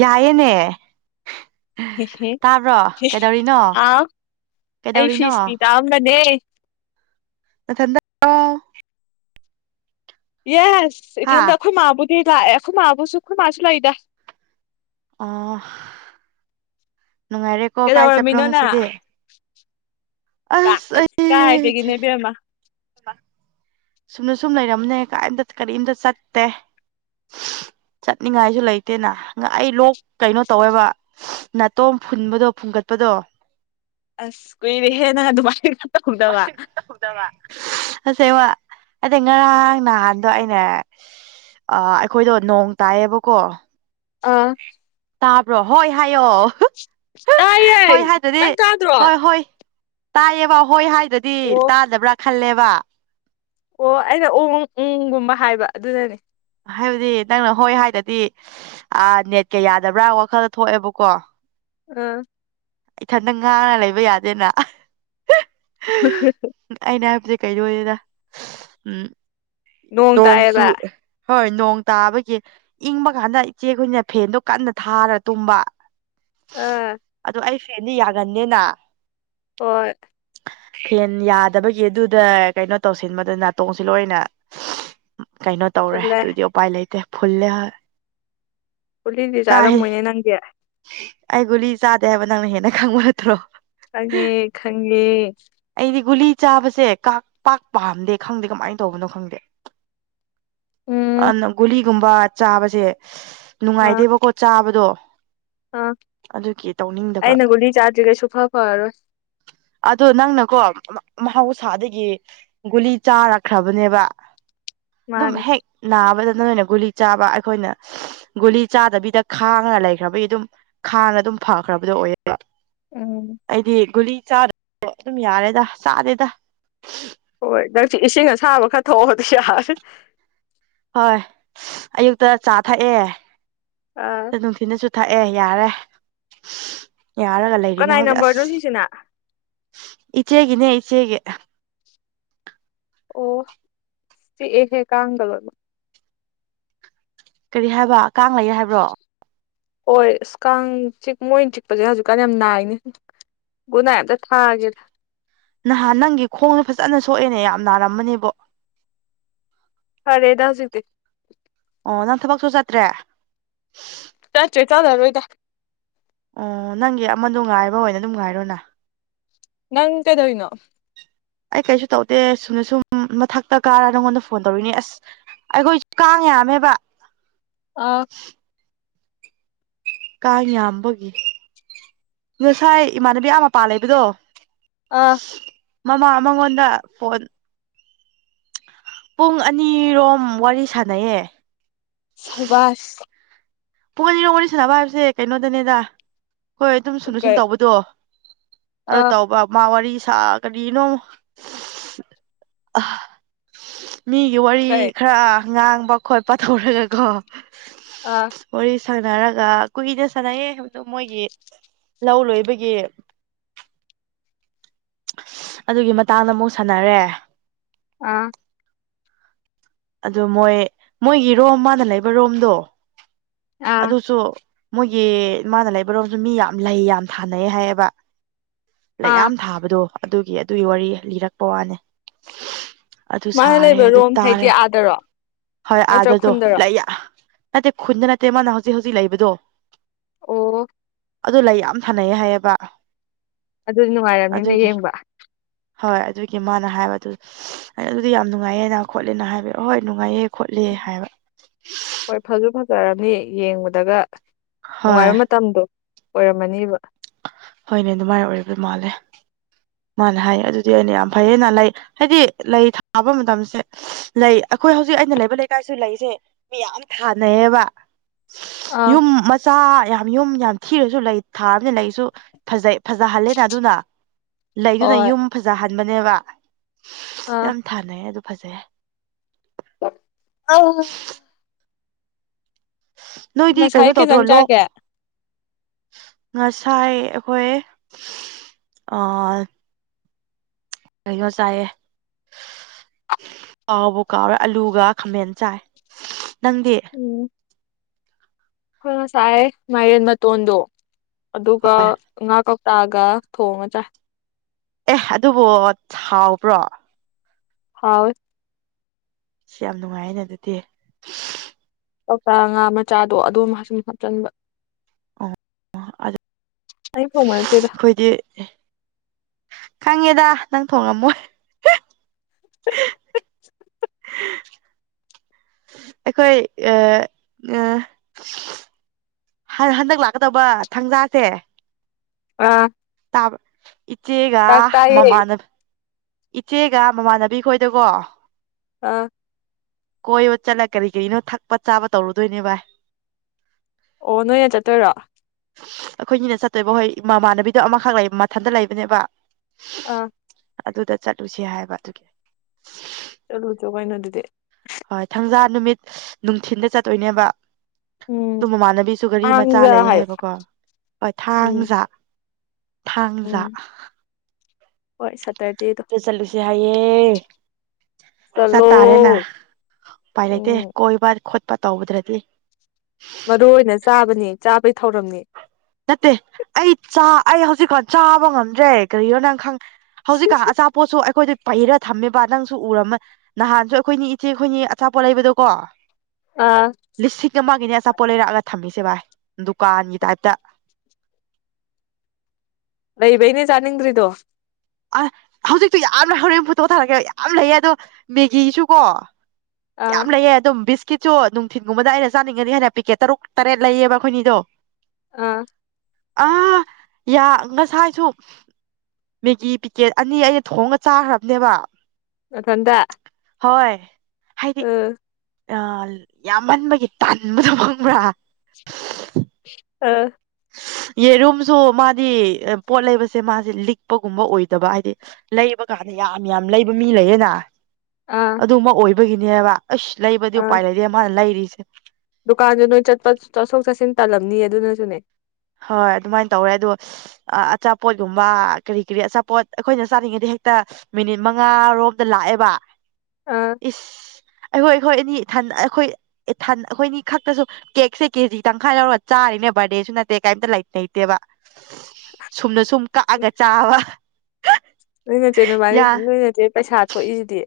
ꯌꯥꯏꯌ‌ꯦꯅꯦ ꯑꯥ ꯇꯥꯕ꯭ꯔꯣ ꯀꯩꯗꯧꯔꯤꯅꯣ ꯀꯩꯗꯧꯔꯤꯅꯣ ꯔꯥꯝꯗꯅꯦ ꯅꯊꯟꯗ ꯑꯣ ꯌꯦꯁ ꯍꯥ ꯏꯊꯟꯗ ꯑꯩꯈꯣꯏ ꯃꯥꯕꯨꯗꯤ ꯂꯥꯛꯑꯦ ꯑꯩꯈꯣꯏ ꯃꯥꯕꯨꯁꯨ ꯑꯩꯈꯣꯏ ꯃꯥꯁꯨ ꯂꯩꯗ ꯑꯣ ꯅꯨꯡꯉꯥꯏꯔꯦꯀꯣ ꯀꯥꯏ ꯆꯠꯄ꯭ꯔꯣ ꯀꯩꯗꯧꯔꯝꯃꯤꯅꯣ ꯉꯁꯤꯗꯤ ꯀ ꯑꯁ ꯑꯩ ꯀꯥꯏꯗꯒꯤꯅ‌ꯣ ꯏꯕꯦꯝꯃꯥ [unintelligible] ꯁꯨꯝꯅ ꯁꯨꯝ ꯂꯩꯔꯝꯅꯦ ꯀꯥꯏꯝꯇ ꯀꯔꯤꯝꯇ ꯆꯠꯇꯦ ꯆꯠꯅꯤꯡꯉꯥꯏꯁꯨ ꯂꯩꯇꯦꯅ ꯑꯩ ꯂꯣꯛ ꯀꯩꯅꯣ ꯇꯧꯋꯦꯕ ꯅꯥꯇꯣꯝ ꯐꯨꯟꯕꯗꯣ ꯐꯨꯡꯒꯠꯄꯗꯣ ꯑꯁ ꯀꯨꯏꯔꯦꯍ‌ꯦ ꯅꯪ ꯑꯗꯨꯃꯥꯏꯅꯒ ꯇꯧꯗꯕ [unintelligible] ꯑꯁꯦꯡꯕ ꯑꯗꯩ ꯉꯔꯥꯡ ꯅꯍꯥꯟꯗꯣ ꯑꯩꯅꯦ ꯑ ꯑꯩꯈꯣꯏꯗꯣ ꯅꯣꯡ ꯇꯥꯏꯌꯦꯕꯀꯣ ꯑꯥ ꯇꯥꯕ꯭ꯔꯣ ꯍꯣꯏ ꯍꯥꯏꯌꯣ ꯇꯥꯏꯌꯦ ꯍꯣꯏ ꯍꯥꯏꯗ꯭ꯔꯗꯤ ꯅꯪ ꯇꯥꯗ꯭ꯔꯣ ꯑꯣ ꯍꯣꯏ ꯍꯣꯏ ꯇꯥꯏꯌꯦꯕ ꯍꯣꯏ ꯍꯥꯏꯗꯗꯤ ꯇꯥꯗꯕ꯭ꯔꯥ ꯈꯜꯂꯦꯕ ꯑꯣ ꯑꯩꯅ ꯑꯣꯡ ꯎꯪꯒꯨꯝꯕ ꯍꯥꯏꯕ ꯑꯗꯨꯅꯅꯦ ꯍꯥꯏꯕꯗꯤ ꯅꯪꯅ ꯍꯣꯏ ꯍꯥꯏꯗꯗꯤ ꯑꯥ ꯅꯦꯠꯀ ꯌꯥꯗꯕ꯭ꯔꯥ ꯋꯥꯈꯜꯗ ꯊꯣꯛꯑꯦꯕꯀꯣ ꯑ ꯏꯊꯟꯗ ꯉꯥꯡꯉ ꯂꯩꯕ ꯌꯥꯗꯦꯅ [unintelligible] ꯑꯩꯅ ꯍꯥꯏꯕꯁꯦ ꯀꯩꯅ‌ꯣ ꯑꯣꯏꯗꯦꯗ ꯎꯝ ꯅꯣꯡ ꯅꯣꯡꯁꯨ ꯇꯥꯏꯌꯦꯕ ꯍꯣꯏ ꯅꯣꯡ ꯇꯥꯕꯒꯤ ꯏꯪꯕ ꯀꯥꯟꯗ ꯏꯆꯦꯈꯣꯏꯅ ꯐꯦꯟꯗꯣ ꯀꯟꯅ ꯊꯥꯔ ꯇꯨꯝꯕ ꯑꯥ ꯑꯗꯨ ꯑꯩ ꯐꯦꯟꯗꯤ ꯌꯥꯒꯟꯗ‌ꯦꯅꯥ ꯍꯣꯏ ꯐꯦꯟ ꯌꯥꯗꯕꯒꯤ ꯑꯗꯨꯗ ꯀꯩꯅꯣ ꯇꯧꯁꯤꯟꯕꯗ ꯅꯥꯇꯣꯡꯁꯤ ꯂꯣꯏꯅ ꯀꯩꯅꯣ ꯇꯧꯔꯦ ꯐꯨꯜꯂꯦ ꯑꯗꯨꯗꯤ ꯎꯄꯥꯏ ꯂꯩꯇꯦ ꯐꯨꯜꯂꯦ ꯍ‌ꯣꯏ ꯒꯨꯂꯤꯗꯤ ꯆꯥꯔꯝꯃꯣꯏꯅꯦ ꯅꯪꯗꯤ ꯑꯩ ꯒꯨꯂꯤ ꯆꯥꯗꯦ ꯍꯥꯏꯕ ꯅꯪꯅ ꯍꯦꯟꯅ ꯈꯪꯕ ꯅꯠꯇ꯭ꯔꯣ ꯈꯪꯉꯦ ꯈꯪꯉꯦ ꯑꯩꯗꯤ ꯒꯨꯂꯤ ꯆꯥꯕꯁꯦ ꯀ ꯄꯥꯛ ꯄꯥꯝꯗꯦ ꯈꯪꯗꯦ ꯀꯃꯥꯏꯟ ꯇꯧꯕꯅꯣ ꯈꯪꯗꯦ ꯎꯝ ꯑꯗꯅ ꯒꯨꯂꯤꯒꯨꯝꯕ ꯆꯥꯕꯁꯦ ꯑꯥ ꯅꯨꯡꯉꯥꯏꯇꯦꯕꯀꯣ ꯆꯥꯕꯗꯣ ꯑꯥ ꯑꯗꯨꯒꯤ ꯇꯧꯅꯤꯡꯗꯕ ꯑꯩꯅ ꯒꯨꯂꯤ ꯆꯥꯗ꯭ꯔꯤꯒꯩ ꯁꯨꯡꯐ ꯐꯔꯔꯣꯏ ꯑꯗꯣ ꯅꯪꯅꯀꯣ ꯃ ꯃꯍꯧꯁꯥꯗꯒꯤ ꯒꯨꯂꯤ ꯆꯥꯔꯛꯈ꯭ꯔꯕꯅꯦꯕ ꯑꯗꯨꯝ ꯃꯥꯅꯤ ꯍꯦꯛ ꯅꯥꯕꯗ ꯅ‌ꯣꯏꯅ ꯒꯨꯂꯤ ꯆꯥꯕ ꯑꯩꯈꯣꯏꯅ ꯒꯨꯂꯤ ꯆꯥꯗꯕꯤꯗ ꯈꯥꯡꯉꯒ ꯂꯩꯈ꯭ꯔꯕꯩ ꯑꯗꯨꯝ ꯈꯥꯡꯂ ꯗꯨꯝ ꯐꯈ꯭ꯔꯕꯗꯣ ꯑꯣꯏꯌ‌ꯦꯕ ꯎꯝ ꯑꯩꯗꯤ ꯒꯨꯂꯤ ꯆꯥꯗ꯭ꯔ [inaudible] ꯑꯗꯨꯝ ꯌꯥꯔꯦꯗ ꯆꯥꯗꯦꯗ ꯍꯣꯏ ꯅꯪꯁꯤ ꯏꯁꯤꯡ ꯑꯁꯥꯕ ꯈꯔ ꯊꯣꯛꯑꯗꯤ ꯌꯥꯔꯦ ꯍꯣꯏ ꯑꯌꯨꯛꯇ ꯆꯥ ꯊꯛꯑꯦ ꯑ ꯑꯗ ꯅꯨꯡꯊꯤꯅꯁꯨ ꯊꯛꯑꯦ ꯌꯥꯔꯦ ꯌꯥꯔꯒ ꯂꯩꯔꯤꯅꯦ ꯀꯅꯥꯏ ꯍꯧꯖꯤꯛ ꯑꯁ ꯅꯝꯕꯔꯅꯣ ꯁꯤꯁꯤꯅ ꯏꯆꯦꯒꯤꯅꯦ ꯏꯆꯦꯒꯤ ꯑꯣ ꯆꯤꯛꯑꯦꯍꯦ ꯀꯥꯡꯒ ꯂꫭꯏꯃꯛ ꯀꯔꯤ ꯍꯥꯏꯕ ꯀꯥꯡ ꯂꯩꯑꯦ ꯍꯥꯏꯕ꯭ꯔꯣ ꯍꯣꯏ ꯑꯁ ꯀꯥꯡ ꯆꯤꯛ ꯃꯣꯏꯅ ꯆꯤꯛꯄꯁꯦ ꯍꯧꯖꯤꯛꯀꯥꯟ ꯌꯥꯝ ꯅꯥꯏꯅꯦ ꯨꯒꯨꯗ ꯅꯥꯏꯠ ꯑꯝꯇꯥ ꯊꯥꯒꯦꯗ ꯅꯍꯥꯟ ꯅꯪꯒꯤ ꯈꯣꯡꯗꯣ ꯐꯖꯅ ꯁꯣꯛꯑꯦꯅꯦ ꯌꯥꯝ ꯅꯥꯔꯝꯕꯅꯦꯕꯣ ꯐꯔꯦꯗ ꯍꯧꯖꯤꯛꯇꯤ ꯑꯣ ꯅꯪ ꯊꯕꯛꯁꯨ ꯆꯠꯇ꯭ꯔꯦ ꯆꯠ꯭ꯔꯦ ꯆꯠꯂꯔꫭꯏꯗ ꯑꯣ ꯅꯪꯒꯤ ꯑꯃꯗꯣ ꯉꯥꯏꯕ ꯑꯣꯏꯅ ꯑꯗꯨꯝ ꯉꯥꯏꯔꯣꯅ ꯅꯪ ꯀꯩꯗꯧꯏꯅꯣ ꯑꯩ ꯀꯩꯁꯨ ꯇꯧꯗꯦ ꯁꯨꯝꯅ ꯁꯨꯝ ꯃꯊꯛꯇ ꯀꯥꯔ ꯅꯪꯉꯣꯟꯗ ꯐꯣꯟ ꯇꯧꯔꯤꯅꯤ ꯑꯁ ꯑꯩꯈꯣꯏꯁꯨ ꯀꯥꯡ ꯌꯥꯝꯃꯦꯕ ꯑꯣ ꯀꯥꯡ ꯌꯥꯝꯕꯒꯤ ꯉꯁꯥꯏ ꯏꯃꯥꯟꯅꯕꯤ ꯑꯥ ꯃꯄꯥꯟ ꯂꯩꯕꯗꯣ ꯑꯥ ꯃꯃꯥ ꯃꯉꯣꯟꯗ ꯐꯣꯟ ꯄꯨꯡ ꯑꯅꯤꯔꯣꯝ ꯋꯥꯔꯤ ꯁꯥꯟꯅꯩꯌꯦ ꯁꯕꯥꯁ ꯄꯨꯡ ꯑꯅꯤꯔꯣꯝ ꯋꯥꯔꯤ ꯁꯥꯟꯅꯕ ꯍꯥꯏꯕꯁꯦ ꯀꯩꯅꯣꯗꯅꯦꯗ ꯍꯣꯏ ꯑꯗꯨꯝ ꯁꯨꯝꯅ ꯁꯨꯝ ꯀꯩ ꯇꯧꯕꯗꯣ ꯑꯔꯣ ꯑꯥ ꯇꯧꯕ ꯃꯥ ꯋꯥꯔꯤ ꯁꯥ ꯀꯔꯤꯅꯣ ꯃꯤꯒꯤ ꯋꯥꯔꯤ ꯀꯩ ꯈꯔ ꯉꯥꯡꯕ ꯈꯣꯠꯄ ꯇꯧꯔꯒꯀꯣ ꯑꯥ ꯋꯥꯔꯤ ꯁꯥꯟꯅꯔꯒ ꯀꯨꯏꯅ ꯁꯥꯟꯅꯩꯑꯌꯦ ꯍꯥꯏꯕꯗꯣ ꯃꯣꯏꯒꯤ ꯂꯧ ꯂꯣꯏꯕꯒꯤ ꯑꯗꯨꯒꯤ ꯃꯇꯥꯡꯗ ꯑꯃꯨꯛ ꯁꯥꯟꯅꯔꯦ ꯑꯥ ꯑꯗꯨ ꯃꯣꯏ ꯃꯣꯏꯒꯤ ꯔꯣꯝ ꯃꯥꯅ ꯂꯩꯕ ꯔꯣꯝꯗꯣ ꯑꯥ ꯑꯗꯨꯁꯨ ꯃꯣꯏꯒꯤ ꯃꯥꯅ ꯂꯩꯕꯔꯣꯝꯗꯨ ꯃꯤ ꯌꯥꯝ ꯂꯩ ꯌꯥꯝ ꯊꯥꯅꯩ ꯍꯥꯏꯌꯦꯕ꯫ ꯂꯩ ꯑꯥ ꯌꯥꯝ ꯊꯥꯕꯗꯣ ꯑꯗꯨꯒꯤ ꯑꯗꯨꯒꯤ ꯋꯥꯔꯤ ꯂꯤꯔꯛꯄ ꯋꯥꯅꯤ꯫ ꯑꯗꯨ ꯃꯥꯅ ꯁꯥꯔꯦ ꯂꯩꯕ ꯑꯗꯨ ꯔꯣꯝ ꯍꯥꯏꯗꯤ ꯇꯥꯔꯦ ꯑꯥꯗꯔꯣ ꯍꯣꯏ ꯅꯠꯇ꯭ꯔ ꯑꯥꯗꯗꯣ ꯈꯨꯟꯗꯔꯣ ꯂꯩꯌꯥ ꯅꯠꯇꯦ ꯈꯨꯟꯗ ꯅꯠꯇꯦ ꯃꯥꯅ ꯍꯧꯖꯤꯛ ꯍꯧꯖꯤꯛ ꯂꯩꯕꯗꯣ ꯑꯣ ꯑꯗꯨ ꯂꯩ ꯌꯥꯝ ꯊꯥꯅꯩ ꯍꯥꯏꯌꯦꯕ꯫ ꯑꯗꯨꯗꯤ ꯅꯨꯡꯉꯥꯏꯔꯝꯅꯤꯅ ꯑꯗꯨꯒꯤ ꯌꯦꯡꯕ ꯍꯣꯏ ꯑꯗꯨꯒꯤ ꯃꯥꯅ ꯍꯥꯏꯕ ꯑꯗꯨ ꯑꯩꯅ ꯑꯗꯨꯗꯤ ꯌꯥꯝ ꯅꯨꯡꯉꯥꯏꯌꯦꯅ ꯈꯣꯠꯂꯦꯅ ꯍꯥꯏꯕꯤ ꯑꯍꯣꯏ ꯅꯨꯡꯉꯥꯏꯌꯦ ꯈꯣꯠꯂꯦ ꯍꯥꯏꯕ꯫ ꯍꯣꯏ ꯐꯖꯨ ꯐꯖꯔꯅꯤ ꯌꯦꯡꯕꯗꯒ ꯍꯣꯏ ꯅꯨꯡꯉꯥꯏꯕ ꯃꯇꯝꯗꯣ꯫ ꯑꯣꯏꯔꯝꯃꯅꯤꯕ ꯍꯣꯏꯅꯦ ꯗꯨꯃꯥꯏ ꯑꯣꯏꯔꯝꯗꯨꯏ ꯃꯥꯜꯂꯦ꯫ ꯃꯥꯅ ꯍꯥꯏꯌꯦ ꯑꯗꯨꯗꯤ ꯑꯩꯅ ꯌꯥꯝ ꯐꯩꯌꯦꯅ ꯂꯩ ꯍꯥꯏꯗꯤ ꯂꯩ ꯊꯥꯕ ꯃꯇꯝꯁꯦ ꯂꯩ ꯑꯈꯣꯏ ꯍꯧꯖꯤꯛ ꯑꯩꯅ ꯂꯩꯕ ꯂꯩꯀꯥꯏꯁꯨ ꯂꯩꯁꯦ ꯃꯤꯌꯥꯝ ꯊꯥꯅꯩꯌꯦꯕ꯫ ꯑꯥ ꯌꯨꯝ ꯃ ꯆꯥ ꯌꯥꯝ ꯌꯨꯝ ꯌꯥꯝ ꯊꯤꯔꯁꯨ ꯂꯩ ꯊꯥꯕꯅꯤꯅ ꯂꯩꯁꯨ ꯐꯖꯩ ꯐꯖꯍꯜꯂꯦꯅ ꯑꯗꯨꯅ ꯂꯩꯗꯨꯅ ꯍꯣꯏ ꯌꯨꯝ ꯐꯖꯍꯟꯕꯅꯦꯕ ꯑꯥ ꯌꯥꯝ ꯊꯥꯅꯩ ꯑꯗꯨ ꯐꯖꯩ꯫ ꯑꯧ ꯅꯣꯏꯗꯤ ꯀꯩꯅꯣ ꯉꯁꯥꯏ ꯇꯧꯗ꯭ꯔꯣ ꯀꯩꯖꯥꯡ ꯂꯣꯛ ꯆꯥꯒꯦ ꯉꯁꯥꯏ ꯑꯈꯣꯏ ꯑꯥ ꯀꯩꯅꯣ ꯆꯥꯏꯌꯦ ꯀꯥꯎꯕꯨ ꯀꯥꯎꯔꯦ ꯑꯂꯨꯒ ꯈꯥꯃꯦꯟ ꯆꯥꯏ ꯅꯪꯗꯤ? ꯑꯣ ꯑꯈꯣꯏ ꯉꯁꯥꯏ ꯃꯥꯏꯔꯦꯟ ꯃꯇꯣꯟꯗꯣ ꯑꯗꯨꯒ ꯉꯥ ꯀꯧꯇꯥꯒ ꯊꯣꯡꯉ ꯆꯥꯏ꯫ ꯑꯦꯍ ꯑꯗꯨꯕꯨ ꯍꯥꯎꯕ꯭ꯔꯣ? ꯍꯥꯎꯏ꯫ ꯁꯤ ꯌꯥꯝ ꯅꯨꯡꯉꯥꯏꯅꯦ ꯑꯗꯨꯗꯤ ꯀꯣꯛꯇꯥ ꯉꯥ ꯃꯆꯥꯗꯣ ꯑꯗꯨꯝ ꯍꯥꯞ ꯁꯨꯝ ꯍꯥꯞꯆꯟꯕ [unintelligible] ꯑꯩ ꯊꯣꯡꯕ ꯅꯠꯇꯦꯗ ꯈꯣꯏꯗꯤ ꯈꯪꯉꯦꯗ ꯅꯪ ꯊꯣꯡꯉꯝꯃꯣꯏ꯫ [unintelligible] ꯑꯩꯈꯣꯏ ꯍꯟ ꯍꯟꯗꯛ ꯂꯥꯛꯀꯗꯕ ꯊꯥꯡꯖꯥꯁꯦ ꯑꯥ ꯇꯥꯕ ꯏꯆꯦꯒ ꯆꯥꯛ ꯆꯥꯏꯌꯦ ꯃꯃꯥꯟꯅ ꯏꯆꯦꯒ ꯃꯃꯥꯟꯅꯕꯤ ꯈꯣꯏꯗꯀꯣ ꯑꯥ ꯀꯣꯏꯕ ꯆꯠꯂ ꯀꯔꯤ ꯀꯔꯤꯅꯣ ꯊꯛꯄ ꯆꯥꯕ ꯇꯧꯔꯨꯗꯣꯏꯅꯦ ꯚꯥꯏ꯫ ꯑꯣ ꯅꯣꯏꯅ ꯆꯠꯇꯣꯏꯔꯣ? ꯑꯈꯣꯏꯅꯤꯅ ꯆꯠꯇꯣꯏꯕ ꯍꯣꯏ ꯏꯃꯥꯟꯅꯕꯤꯗꯣ ꯑꯃꯈꯛ ꯂꯩ ꯃꯊꯟꯇ ꯂꯩꯕꯅꯦꯕ꯫ ꯑꯥ ꯑꯗꯨꯗ ꯆꯠꯂꯨꯁꯤ ꯍꯥꯏꯕ ꯑꯗꯨꯒꯤ ꯆꯠꯂꯨꯆꯣ ꯀꯩꯅꯣ ꯑꯗꯨꯗꯤ ꯍꯣꯏ ꯊꯥꯡꯖꯥ ꯅꯨꯃꯤꯠ ꯅꯨꯡꯊꯤꯟꯗ ꯆꯠꯇꯣꯏꯅꯦꯕ꯫ ꯑꯗꯨ ꯎꯝ ꯃꯃꯥꯟꯅꯕꯤꯁꯨ ꯒꯥꯔꯤ ꯃꯆꯥ ꯊꯥꯡꯖ ꯂꯩ ꯍꯥꯏꯌꯣ ꯍꯥꯏꯕꯀꯣ ꯍꯣꯏ ꯎꯝ ꯊꯥꯡꯖꯥ ꯊꯥꯡꯖꯥ ꯎꯝ ꯍꯣꯏ ꯁꯇꯔꯗꯦꯗꯣ ꯆꯠꯂꯨꯁꯤ ꯍꯥꯏꯌꯦ ꯆꯠ ꯆꯠꯂꯣ ꯇꯥꯔꯦꯅ ꯎꯄꯥꯏ ꯂꯩꯇꯦ ꯎꯝ ꯀꯣꯏꯕ ꯈꯣꯠꯄ ꯇꯧꯗ꯭ꯔꯗꯤ ꯃꯔꯨ ꯑꯣꯏꯅ ꯆꯥꯕꯅꯤ ꯆꯥꯕꯩ ꯊꯧꯔꯝꯅꯤ꯫ ꯅꯠꯇꯦ ꯑꯩ ꯆꯥ ꯑꯩ ꯍꯧꯖꯤꯛꯀꯥꯟ ꯆꯥꯕ ꯉꯝꯗ꯭ꯔꯦ ꯀꯔꯤꯅꯣ ꯅꯪ ꯈꯪ ꯍꯧꯖꯤꯛꯀꯥꯟ ꯑꯆꯥ ꯄꯣꯠꯁꯨ ꯑꯩꯈꯣꯏꯗ ꯄꯩꯔ ꯊꯝꯃꯦꯕ ꯅꯪꯁꯨ ꯎꯔꯝꯃ ꯅꯍꯥꯟꯁꯨ ꯑꯩꯈꯣꯏꯅꯤ ꯏꯆꯦ ꯑꯩꯈꯣꯏꯅꯤ ꯑꯆꯥꯄꯣꯠ ꯂꯩꯕꯗꯣ ꯀꯣ ꯑꯥ ꯂꯤꯁꯤꯡ ꯑꯃꯒꯤꯅꯦ ꯑꯆꯥꯄꯣꯠ ꯂꯩꯔꯛꯑꯒ ꯊꯝꯃꯤꯁꯦ ꯚꯥꯏ ꯗꯨꯀꯥꯟꯒꯤ ꯇꯥꯏꯞꯇ ꯂꯩꯕꯩꯅꯦ ꯆꯥꯅꯤꯡꯗ꯭ꯔꯤꯗꯣ ꯑ ꯍꯧꯖꯤꯛꯇꯣ ꯌꯥꯝ ꯂꯩ ꯍꯣꯔꯦꯟ ꯐꯨꯠꯇꯣ ꯊꯥꯔꯛꯀꯦꯕ ꯌꯥꯝ ꯂꯩꯌꯦ ꯑꯗꯣ ꯃꯦꯒꯤꯁꯨ ꯀꯣ ꯑꯥ ꯌꯥꯝ ꯂꯩꯌꯦ ꯗꯨꯝ ꯕꯤꯁ ꯀꯦꯠꯁꯨ ꯅꯨꯡꯊꯤꯟꯒꯨꯝꯕꯗ ꯑꯩꯅ ꯆꯥꯅꯤꯡꯉꯗꯤ ꯍꯥꯏꯅ ꯄꯤꯀꯦꯠ ꯇꯔꯨꯛ ꯇꯔꯦꯠ ꯂꯩꯌꯦꯕ ꯈꯣꯏꯅꯤꯗꯣ ꯑ ꯑꯥ ꯌꯥ ꯉꯁꯥꯏꯁꯨ ꯃꯦꯒꯤ ꯄꯤꯀꯦꯠ ꯑꯅꯤ ꯑꯩꯅ ꯊꯣꯡꯉ ꯆꯥꯈ꯭ꯔꯕꯅꯦꯕ ꯅꯊꯟꯗ ꯍꯣꯏ ꯍꯥꯏ [unintelligible] ꯑ ꯌꯥꯝꯃꯟꯕꯒꯤ ꯇꯟꯕꯗ‌ꯣ ꯈꯪꯕ꯭ꯔꯥ ꯑꯥ ꯌꯦꯔꯨꯝꯁꯨ ꯃꯥꯗꯤ ꯄꯣꯠ ꯂꯩꯕꯁꯦ ꯃꯥꯁꯦ ꯂꯤꯛꯄꯒꯨꯝꯕ ꯑꯣꯏꯗꯕ ꯍꯥꯏꯗꯤ ꯂꯩꯕ ꯀꯥꯟꯗ ꯌꯥꯝ ꯌꯥꯝ ꯂꯩꯕ ꯃꯤ ꯂꯩꯌꯦꯅ ꯑꯥ ꯑꯗꯨꯝꯃ ꯑꯣꯏꯕꯒꯤꯅꯦꯕ ꯑꯁ ꯂꯩꯕꯗꯤ ꯎꯄꯥꯏ ꯂꯩꯗ‌ꯦ ꯃꯥꯅ ꯂꯩꯔꯤꯁꯦ ꯗꯨꯀꯥꯟꯁꯨ ꯅꯣꯏ ꯆꯠꯄ ꯆꯠꯊꯣꯛ ꯆꯠꯁꯤꯟ ꯇꯜꯂꯝꯅꯤꯌ‌ꯦ ꯑꯗꯨꯅꯁꯨꯅꯦ ꯍꯣꯏ ꯑꯗꯨꯃꯥꯏꯅ ꯇꯧꯋꯦ ꯑꯗꯣ ꯑ ꯑꯆꯥꯄꯣꯠꯌ‌ꯣꯝꯕ ꯀꯔꯤ ꯀꯔꯤ ꯑꯆꯥꯄꯣꯠ ꯑꯩꯈꯣꯏꯅ ꯆꯥꯅꯤꯡꯉꯗꯤ ꯍꯦꯛꯇ ꯃꯤꯅꯤꯠ ꯃꯉꯥꯔꯣꯝꯗ ꯂꯥꯛꯑꯦꯕ ꯑꯥ ꯏꯁ ꯑꯩꯈꯣꯏ ꯑꯩꯈꯣꯏ ꯑꯅꯤ ꯊꯟ ꯑꯩꯈꯣꯏ ꯏꯊꯠ ꯑꯩꯈꯣꯏꯅꯤ ꯈꯛꯇꯁꯨ ꯀꯦꯛꯁꯦ ꯀꯦ ꯖꯤ ꯇꯪꯈꯥꯏ ꯂꯧꯔ ꯆꯥꯔꯤꯅꯦ ꯕꯥꯔꯗꯦꯁꯨ ꯅꯠ ꯇ‌ꯦ ꯀꯥꯏꯝꯇ ꯂꯧꯠ ꯂꯩꯇ‌ꯦꯕ ꯁꯨꯝꯅ ꯁꯨꯝ ꯀꯛꯑꯒ ꯆꯥꯕ ꯅꯣꯏꯅꯆꯦ ꯌꯥ ꯅꯕꯥꯏꯅꯤ ꯅꯣꯏꯅꯆꯦ ꯄꯩꯁꯥ ꯊꯣꯛꯏꯁꯤꯗꯤ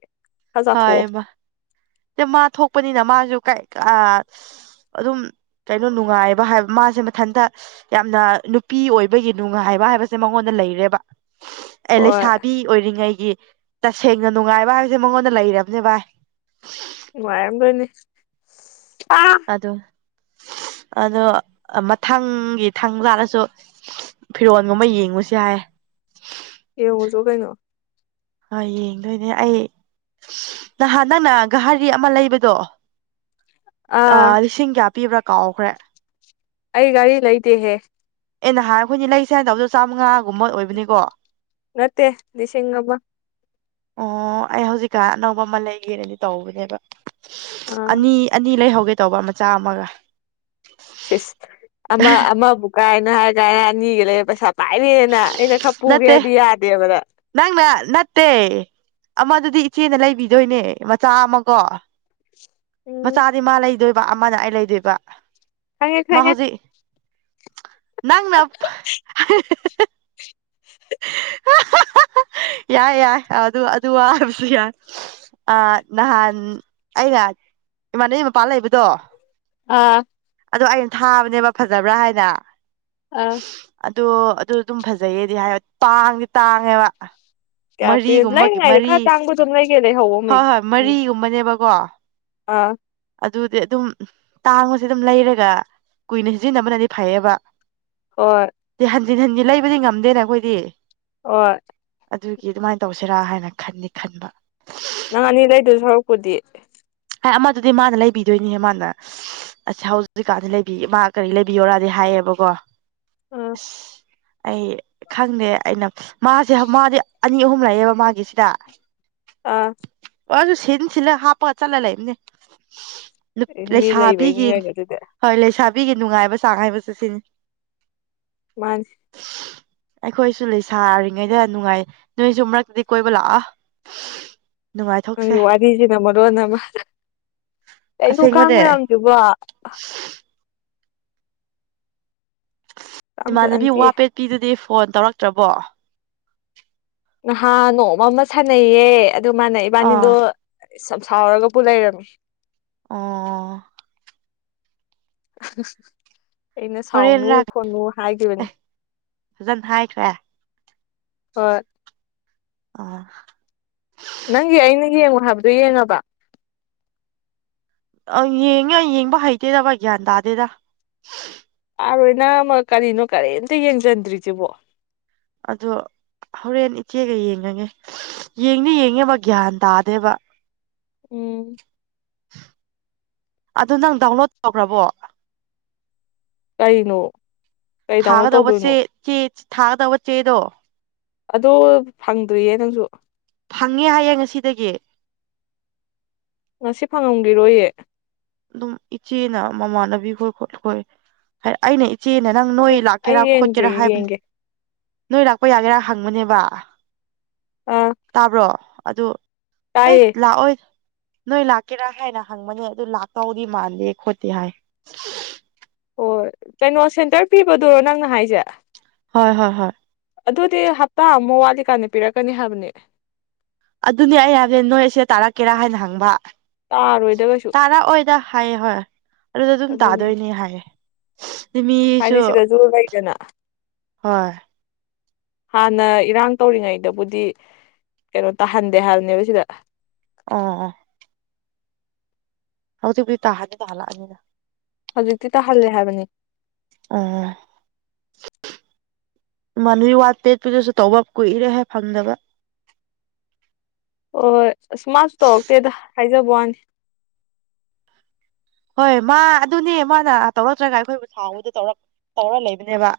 ꯈꯔ ꯍꯣꯏ ꯆꯥꯊꯣꯛꯑꯣ ꯃꯥ ꯃꯥ ꯊꯣꯛꯄꯅꯤꯅ ꯃꯥꯁꯨ ꯑꯥ ꯑꯗꯨꯝ ꯀꯩꯅꯣ ꯅꯨꯡꯉꯥꯏꯕ ꯍꯥꯏꯕ ꯃꯥꯁꯦ ꯃꯊꯟꯇ ꯌꯥꯝꯅ ꯅꯨꯄꯤ ꯑꯣꯏꯕꯒꯤ ꯅꯨꯡꯉꯥꯏꯕ ꯍꯥꯏꯕꯁꯦ ꯃꯉꯣꯟꯗ ꯂꯩꯔꯦꯕ ꯑꯦ ꯍꯣꯏ ꯂꯩꯁꯥꯕꯤ ꯑꯣꯏꯔꯤꯉꯩꯒꯤ ꯇꯁꯦꯡꯅ ꯅꯨꯡꯉꯥꯏꯕ ꯍꯥꯏꯕꯁꯦ ꯃꯉꯣꯟꯗ ꯂꯩꯔꯕꯅꯦ ꯚꯥꯏ ꯅꯨꯡꯉꯥꯏꯔꯝ ꯗ‌ꯣꯏꯅꯦ ꯑꯥ ꯑꯗ‌ꯣ ꯑꯗꯣ ꯃꯊꯪꯒꯤ ꯊꯪ ꯂꯥꯜꯂꯁꯨ ꯐꯤꯔꯣꯟꯒꯨꯝꯕ ꯌꯦꯡꯉꯨꯁ‌ꯦ ꯍꯥꯏꯌꯦ ꯌꯦꯡꯉꯨꯆꯣ ꯀꯩꯅꯣ ꯍꯣꯏ ꯌꯦꯡꯗꯣꯏꯅꯦ ꯑꯩ ꯅꯍꯥꯟ ꯅꯪꯅ ꯘꯍꯥꯔꯤ ꯑꯃ ꯂꯩꯕꯗꯣ ꯑꯥ ꯂꯤꯁꯤꯡ ꯀꯌꯥ ꯄꯤꯕ꯭ꯔꯥ ꯀꯥꯎꯈ꯭ꯔꯦ ꯑꯩ ꯘꯔꯤ ꯂꯩꯗꯦꯍꯦ ꯑꯦ ꯅꯍꯥꯟ ꯑꯈ‌ꯣꯏꯅꯤ ꯂꯩꯁ‌ꯦ ꯍꯥꯏꯅ ꯇꯧꯕꯗꯣ ꯆꯥꯝꯃꯉꯥꯒꯨꯝꯕ ꯑꯣꯏꯕꯅꯤꯀꯣ ꯅꯠꯇ‌ꯦ ꯂꯤꯁꯤꯡ ꯑꯃ ꯑꯣ ꯑꯩ ꯍꯧꯖꯤꯛꯀꯥꯟ ꯑꯅꯧꯕ ꯑꯃ ꯂꯩꯒꯦꯅꯗꯤ ꯇꯧꯕꯅꯦꯕ ꯑꯥ ꯑꯅꯤ ꯑꯅꯤ ꯂꯩꯍꯧꯒꯦ ꯇꯧꯕ ꯃꯆꯥ ꯑꯃꯒ ꯁꯤꯁ ꯑꯃ ꯑꯃꯕꯨꯛ ꯀꯥꯏꯅ‌ꯣ ꯍꯥꯥꯏꯒꯥꯏ ꯑꯅꯤꯒ ꯂꯩ ꯄꯩꯁꯥ ꯄꯥꯏꯔ‌ꯦꯅꯦ ꯅꯪ ꯑꯩꯅ ꯈꯔ ꯅꯠꯇꯦ ꯄꯨꯒꯦꯗꯤ ꯌꯥꯗꯦꯕ ꯅꯪ ꯅꯪꯅ ꯅꯠꯇꯦ ꯑꯃꯗꯨꯗꯤ ꯏꯆꯦꯅ ꯂꯩꯕꯤꯗꯣꯏꯅꯦ ꯃꯆꯥ ꯑꯃꯀꯣ ꯎꯝ ꯃꯆꯥꯗꯤ ꯃꯥ ꯂꯩꯗꯣꯏꯕ ꯑꯃꯅ ꯑꯩ ꯂꯩꯗꯣꯏꯕ ꯈꯪꯉꯦ ꯃꯥ ꯈꯪꯉꯦ ꯍꯧꯖꯤꯛ ꯅꯪꯅ [inaudible] ꯌꯥꯏ ꯌꯥꯏ ꯑꯗꯨ ꯑꯗꯨ ꯋꯥ ꯍꯥꯏꯕꯁꯨ ꯌꯥꯏ ꯑ ꯅꯍꯥꯟ ꯑꯩꯅ ꯏꯃꯥꯟꯅꯕꯤ ꯃꯄꯥ ꯂꯩꯕꯗꯣ ꯑꯥ ꯑꯗꯣ ꯑꯩꯅ ꯊꯥꯕꯅꯦꯕ ꯐꯖꯕ꯭ꯔꯥ ꯍꯥꯏꯅ ꯑ ꯑꯗꯣ ꯑꯗꯨ ꯑꯗꯨꯝ ꯐꯖꯩꯌꯦꯗꯤ ꯍꯥꯏ ꯇꯥꯡꯗꯤ ꯇꯥꯡꯉꯦꯕ ꯀꯌꯥ ꯄꯤ ꯃꯔꯤꯒꯨꯝꯕꯒꯤ ꯂꯩꯔꯤꯉꯩꯏꯗ ꯃꯔꯤ ꯈꯔ ꯇꯥꯡꯕꯗꯣ ꯗꯣꯝ ꯂꯩꯒꯦ ꯂꯩꯍꯧꯌꯣ ꯃꯦꯛ ꯎꯝꯕꯅꯦꯕꯀꯣ ꯑ ꯑꯗꯨꯗꯤ ꯑꯗꯨꯝ ꯇꯥꯡꯕꯁꯦ ꯑꯗꯨꯝ ꯂꯩꯔꯒ ꯀꯨꯏꯅ ꯁꯤꯖꯤꯟꯅꯕꯅꯗꯤ ꯐꯩꯌꯦꯕ ꯍꯣꯏ ꯁꯤ ꯍꯟꯖꯤꯟ ꯍꯟꯖꯤꯟ ꯂꯩꯕꯗꯤ ꯉꯝꯗꯦꯅꯦ ꯑꯈꯣꯏꯗꯤ ꯑꯣꯏ ꯑꯗꯨꯒꯤ ꯑꯗꯨꯃꯥꯏꯟ ꯇꯧꯁꯤꯔꯥ ꯍꯥꯏꯅ ꯈꯟꯗꯤ ꯈꯟꯕ ꯅꯪ ꯑꯅꯤ ꯂꯩꯗꯣꯏ ꯁꯔꯨꯛꯄꯨꯗꯤ ꯍꯦ ꯑꯃꯗꯨꯗꯤ ꯃꯥꯅ ꯂꯩꯕꯤꯗꯨꯏꯅꯤꯍꯦ ꯃꯥꯅ ꯑꯁ ꯍꯧꯖꯤꯛꯀꯥꯟꯗꯤ ꯂꯩꯕꯤ ꯃꯥ ꯀꯔꯤ ꯂꯩꯕꯤꯌꯣꯔꯗꯤ ꯍꯥꯏꯌꯦꯕꯀꯣ ꯑꯥ ꯑꯁ ꯑꯩ ꯈꯪꯗꯦ ꯑꯩꯅ ꯃꯥꯁꯦ ꯃꯥꯗꯤ ꯑꯅꯤ ꯑꯍꯨꯝ ꯂꯩꯌꯦꯕ ꯃꯥꯒꯤꯁꯤꯗ ꯑ ꯃꯖꯨ ꯁꯤꯟ ꯁꯤꯟꯂ ꯍꯥꯄ ꯆꯠꯂ ꯂꯩꯝꯅꯦ ꯃꯤ ꯂꯩꯕꯩꯅꯤ ꯂꯩꯁꯥꯕꯤꯒꯤꯅꯤ ꯀꯩꯅꯣ ꯑꯗꯨꯗꯤ ꯍꯣꯏ ꯂꯩꯁꯥꯕꯤꯒꯤ ꯅꯨꯡꯉꯥꯏꯕ ꯆꯥꯡ ꯍꯥꯏꯕꯁꯨ ꯁꯤꯅꯤ ꯃꯥꯅꯤ ꯑꯩꯈꯣꯏꯁꯨ ꯂꯩꯁꯥꯔꯤꯉꯩꯗ ꯅꯨꯡꯉꯥꯏ ꯅꯣꯏꯁꯨ ꯃꯔꯛꯇꯗꯤ ꯀꯣꯏꯕ ꯂꯥꯛꯑꯣ ꯅꯨꯉꯥꯏꯊꯣꯛꯁꯦ ꯕꯤꯖꯤꯅ ꯃꯔꯣꯟ ꯑꯃ ꯀꯩꯅꯣ ꯀꯥꯡ ꯑꯁꯦꯡꯕꯅꯦ ꯃꯌꯥꯝꯖꯤꯕꯣ ꯀꯥꯡ ꯏꯃꯥꯟꯅꯕꯤ ꯐꯖꯅꯗꯦ ꯋꯥ ꯄꯦꯠꯄꯤꯗꯨꯗꯤ ꯐꯣꯟ ꯇꯧꯔꯛꯇ꯭ꯔꯕꯣ ꯅꯍꯥꯟ ꯅꯣꯡꯃ ꯑꯃ ꯁꯥꯟꯅꯩꯌꯦ ꯑꯗꯨ ꯃꯥꯥꯟꯅ ꯑꯥ ꯏꯕꯥꯟꯅꯤꯗꯣ ꯁꯝ ꯁꯥꯎꯔꯒ ꯕꯨ ꯂꯩꯔꯝꯃꯤ ꯑꯣ [unintelligible] ꯑꯩꯅ ꯍꯣꯔꯦꯟ ꯁꯥꯎꯅꯨ ꯂꯥꯛ ꯈꯣꯠꯅꯨ ꯑꯦ ꯍꯥꯏꯒꯤꯕꯅꯦ ꯐꯖꯅ ꯍꯣꯏ ꯑ ꯅꯪꯒꯤ ꯑꯩꯅ ꯌꯦꯡꯉꯣ ꯍꯥꯏꯕꯗꯨ ꯌꯦꯡꯉꯕ ꯑ ꯌꯦꯡꯉꯦ ꯑꯩ ꯌꯦꯡꯕ ꯍꯩꯇꯦꯗꯕ ꯚꯥꯏ ꯒ꯭ꯌꯥꯟ ꯇꯥꯗꯦꯗ ꯑꯥꯔꯣꯏ ꯅꯪ ꯑꯃ ꯀꯔꯤꯅꯣ ꯀꯔꯤꯝꯇ ꯌꯦꯡꯖꯟꯗ꯭ꯔꯤꯁꯤꯕꯣ ꯑꯗꯣ ꯍꯣꯔꯦꯟ ꯏꯆꯦꯒ ꯌꯦꯡꯉꯒꯦ ꯌꯦꯡꯅꯤ ꯌꯦꯡꯉꯦꯕ ꯒ꯭ꯌꯥꯟ ꯇꯥꯗꯦꯕ ꯎꯝ ꯑꯗꯣ ꯅꯪ ꯗꯥꯎꯟꯂꯣꯗ ꯇꯧꯈ꯭ꯔꯕꯣ ꯀꯩꯅꯣ ꯊꯥꯒꯗꯧꯕ ꯆꯦ ꯆꯦ ꯊꯥꯒꯗꯧꯕ ꯆꯦꯗꯣ ꯑꯗꯣ ꯐꯪꯗ꯭ꯔꯤꯌꯦ ꯅꯪꯖꯨ ꯐꯪꯉꯦ ꯍꯥꯏꯌꯦ ꯉꯁꯤꯗꯒꯤ ꯉꯁꯤ ꯐꯪꯉꯝꯒꯤꯔꯣꯏꯌꯦ ꯑꯗꯨꯝ ꯏꯆꯦꯅ ꯃꯃꯥꯟꯅꯕꯤ ꯈꯣꯏ ꯈꯣꯠꯊꯣꯏ ꯍꯥꯏ ꯑꯩꯅ ꯏꯆꯦꯅ ꯅꯪ ꯅꯣꯏ ꯈꯪꯗꯦ ꯑꯩ ꯂꯥꯛꯀꯦꯔꯥ ꯌꯦꯡꯗ꯭ꯔꯤ ꯈꯣꯠꯀꯦꯔꯥ ꯍꯥꯏꯕꯟ ꯌꯦꯡꯒꯦ ꯅꯣꯏ ꯂꯥꯛꯄ ꯌꯥꯒꯦꯔꯥ ꯍꯪꯕꯅꯦꯕ ꯑꯥ ꯇꯥꯕ꯭ꯔꯣ ꯑꯗꯨ ꯑꯦ ꯇꯥꯏꯌꯦ ꯂꯥꯛꯑꯣꯏ ꯅꯣꯏ ꯂꯥꯛꯀꯦꯔꯥ ꯍꯥꯏꯅ ꯍꯪꯕꯅꯦ ꯑꯗꯨ ꯂꯛ ꯇꯧꯗꯤ ꯃꯥꯜꯂꯦ ꯈꯣꯠꯇꯦ ꯍꯥꯏ ꯍꯣꯏ ꯀꯩꯅꯣ ꯁꯦꯟꯇꯔ ꯄꯤꯕꯗꯨꯔꯣ ꯅꯪꯅ ꯍꯥꯏꯁꯦ ꯍꯣꯏ ꯍꯣꯏ ꯍꯣꯏ ꯑꯗꯨꯗꯤ ꯍꯞꯇꯥ ꯑꯃ ꯋꯥꯠꯂꯤꯀꯥꯟꯗ ꯄꯤꯔꯛꯀꯅꯤ ꯍꯥꯏꯕꯅꯦ ꯑꯗꯨꯅꯦ ꯑꯩ [unintelligible] ꯅꯣꯏ ꯑꯁꯦ ꯇꯥꯔꯛꯀꯦꯔꯥ ꯍꯥꯏꯅ ꯍꯪꯕ ꯇꯥꯔꯣꯏꯗ ꯀꯩꯁꯨ ꯇꯥꯔꯛꯑꯣꯏꯗ ꯍꯥꯏꯑꯦ ꯍꯣꯏ ꯑꯗꯨꯗ ꯑꯗꯨꯝ ꯑꯗꯨꯅꯤ ꯇꯥꯗꯣꯏꯅꯤ ꯍꯥꯏꯌꯦ [unintelligible] ꯃꯤꯁꯨ ꯍꯥꯏꯗꯤ ꯁꯤꯗꯁꯨ ꯂꯩꯗꯅ ꯍꯣꯢ ꯍꯥꯟꯅ ꯏꯔꯥꯡ ꯇꯧꯔꯤꯉꯩꯗꯕꯨꯗꯤ ꯀꯩꯅꯣ ꯇꯥꯍꯟꯗꯦ ꯍꯥꯏꯕꯅꯦꯕ ꯁꯤꯗ ꯑꯣ ꯑꯣ ꯍꯧꯖꯤꯛꯎꯗꯤ ꯇꯥꯍꯟ ꯇꯥꯍꯟꯑꯅꯤꯅ ꯍꯧꯖꯤꯛꯇꯤ ꯇꯥꯍꯜꯂꯦ ꯍꯥꯏꯕꯅꯤ ꯑꯥ ꯃꯅꯨꯢ ꯋꯥꯠꯄꯦꯠꯄꯗꯁꯨ ꯇꯧꯕ ꯀꯨꯏꯔꯦ ꯍꯦ ꯐꯪꯗꯕ ꯍꯣꯏ ꯑꯁ ꯃꯥꯁꯨ ꯇꯧꯔꯛꯇꯦꯗ ꯍꯥꯏꯖꯕ ꯋꯥꯅꯤ ꯍꯣꯏ ꯃꯥ ꯑꯗꯨꯅꯦ ꯃꯥꯅ ꯇꯧꯔꯛꯇ꯭ꯔꯒ ꯑꯩꯈꯣꯏꯕꯨ ꯁꯥꯎꯕꯗ ꯇꯧꯔꯛ ꯇꯧꯔ ꯂ ꯩꯕꯅꯦꯕ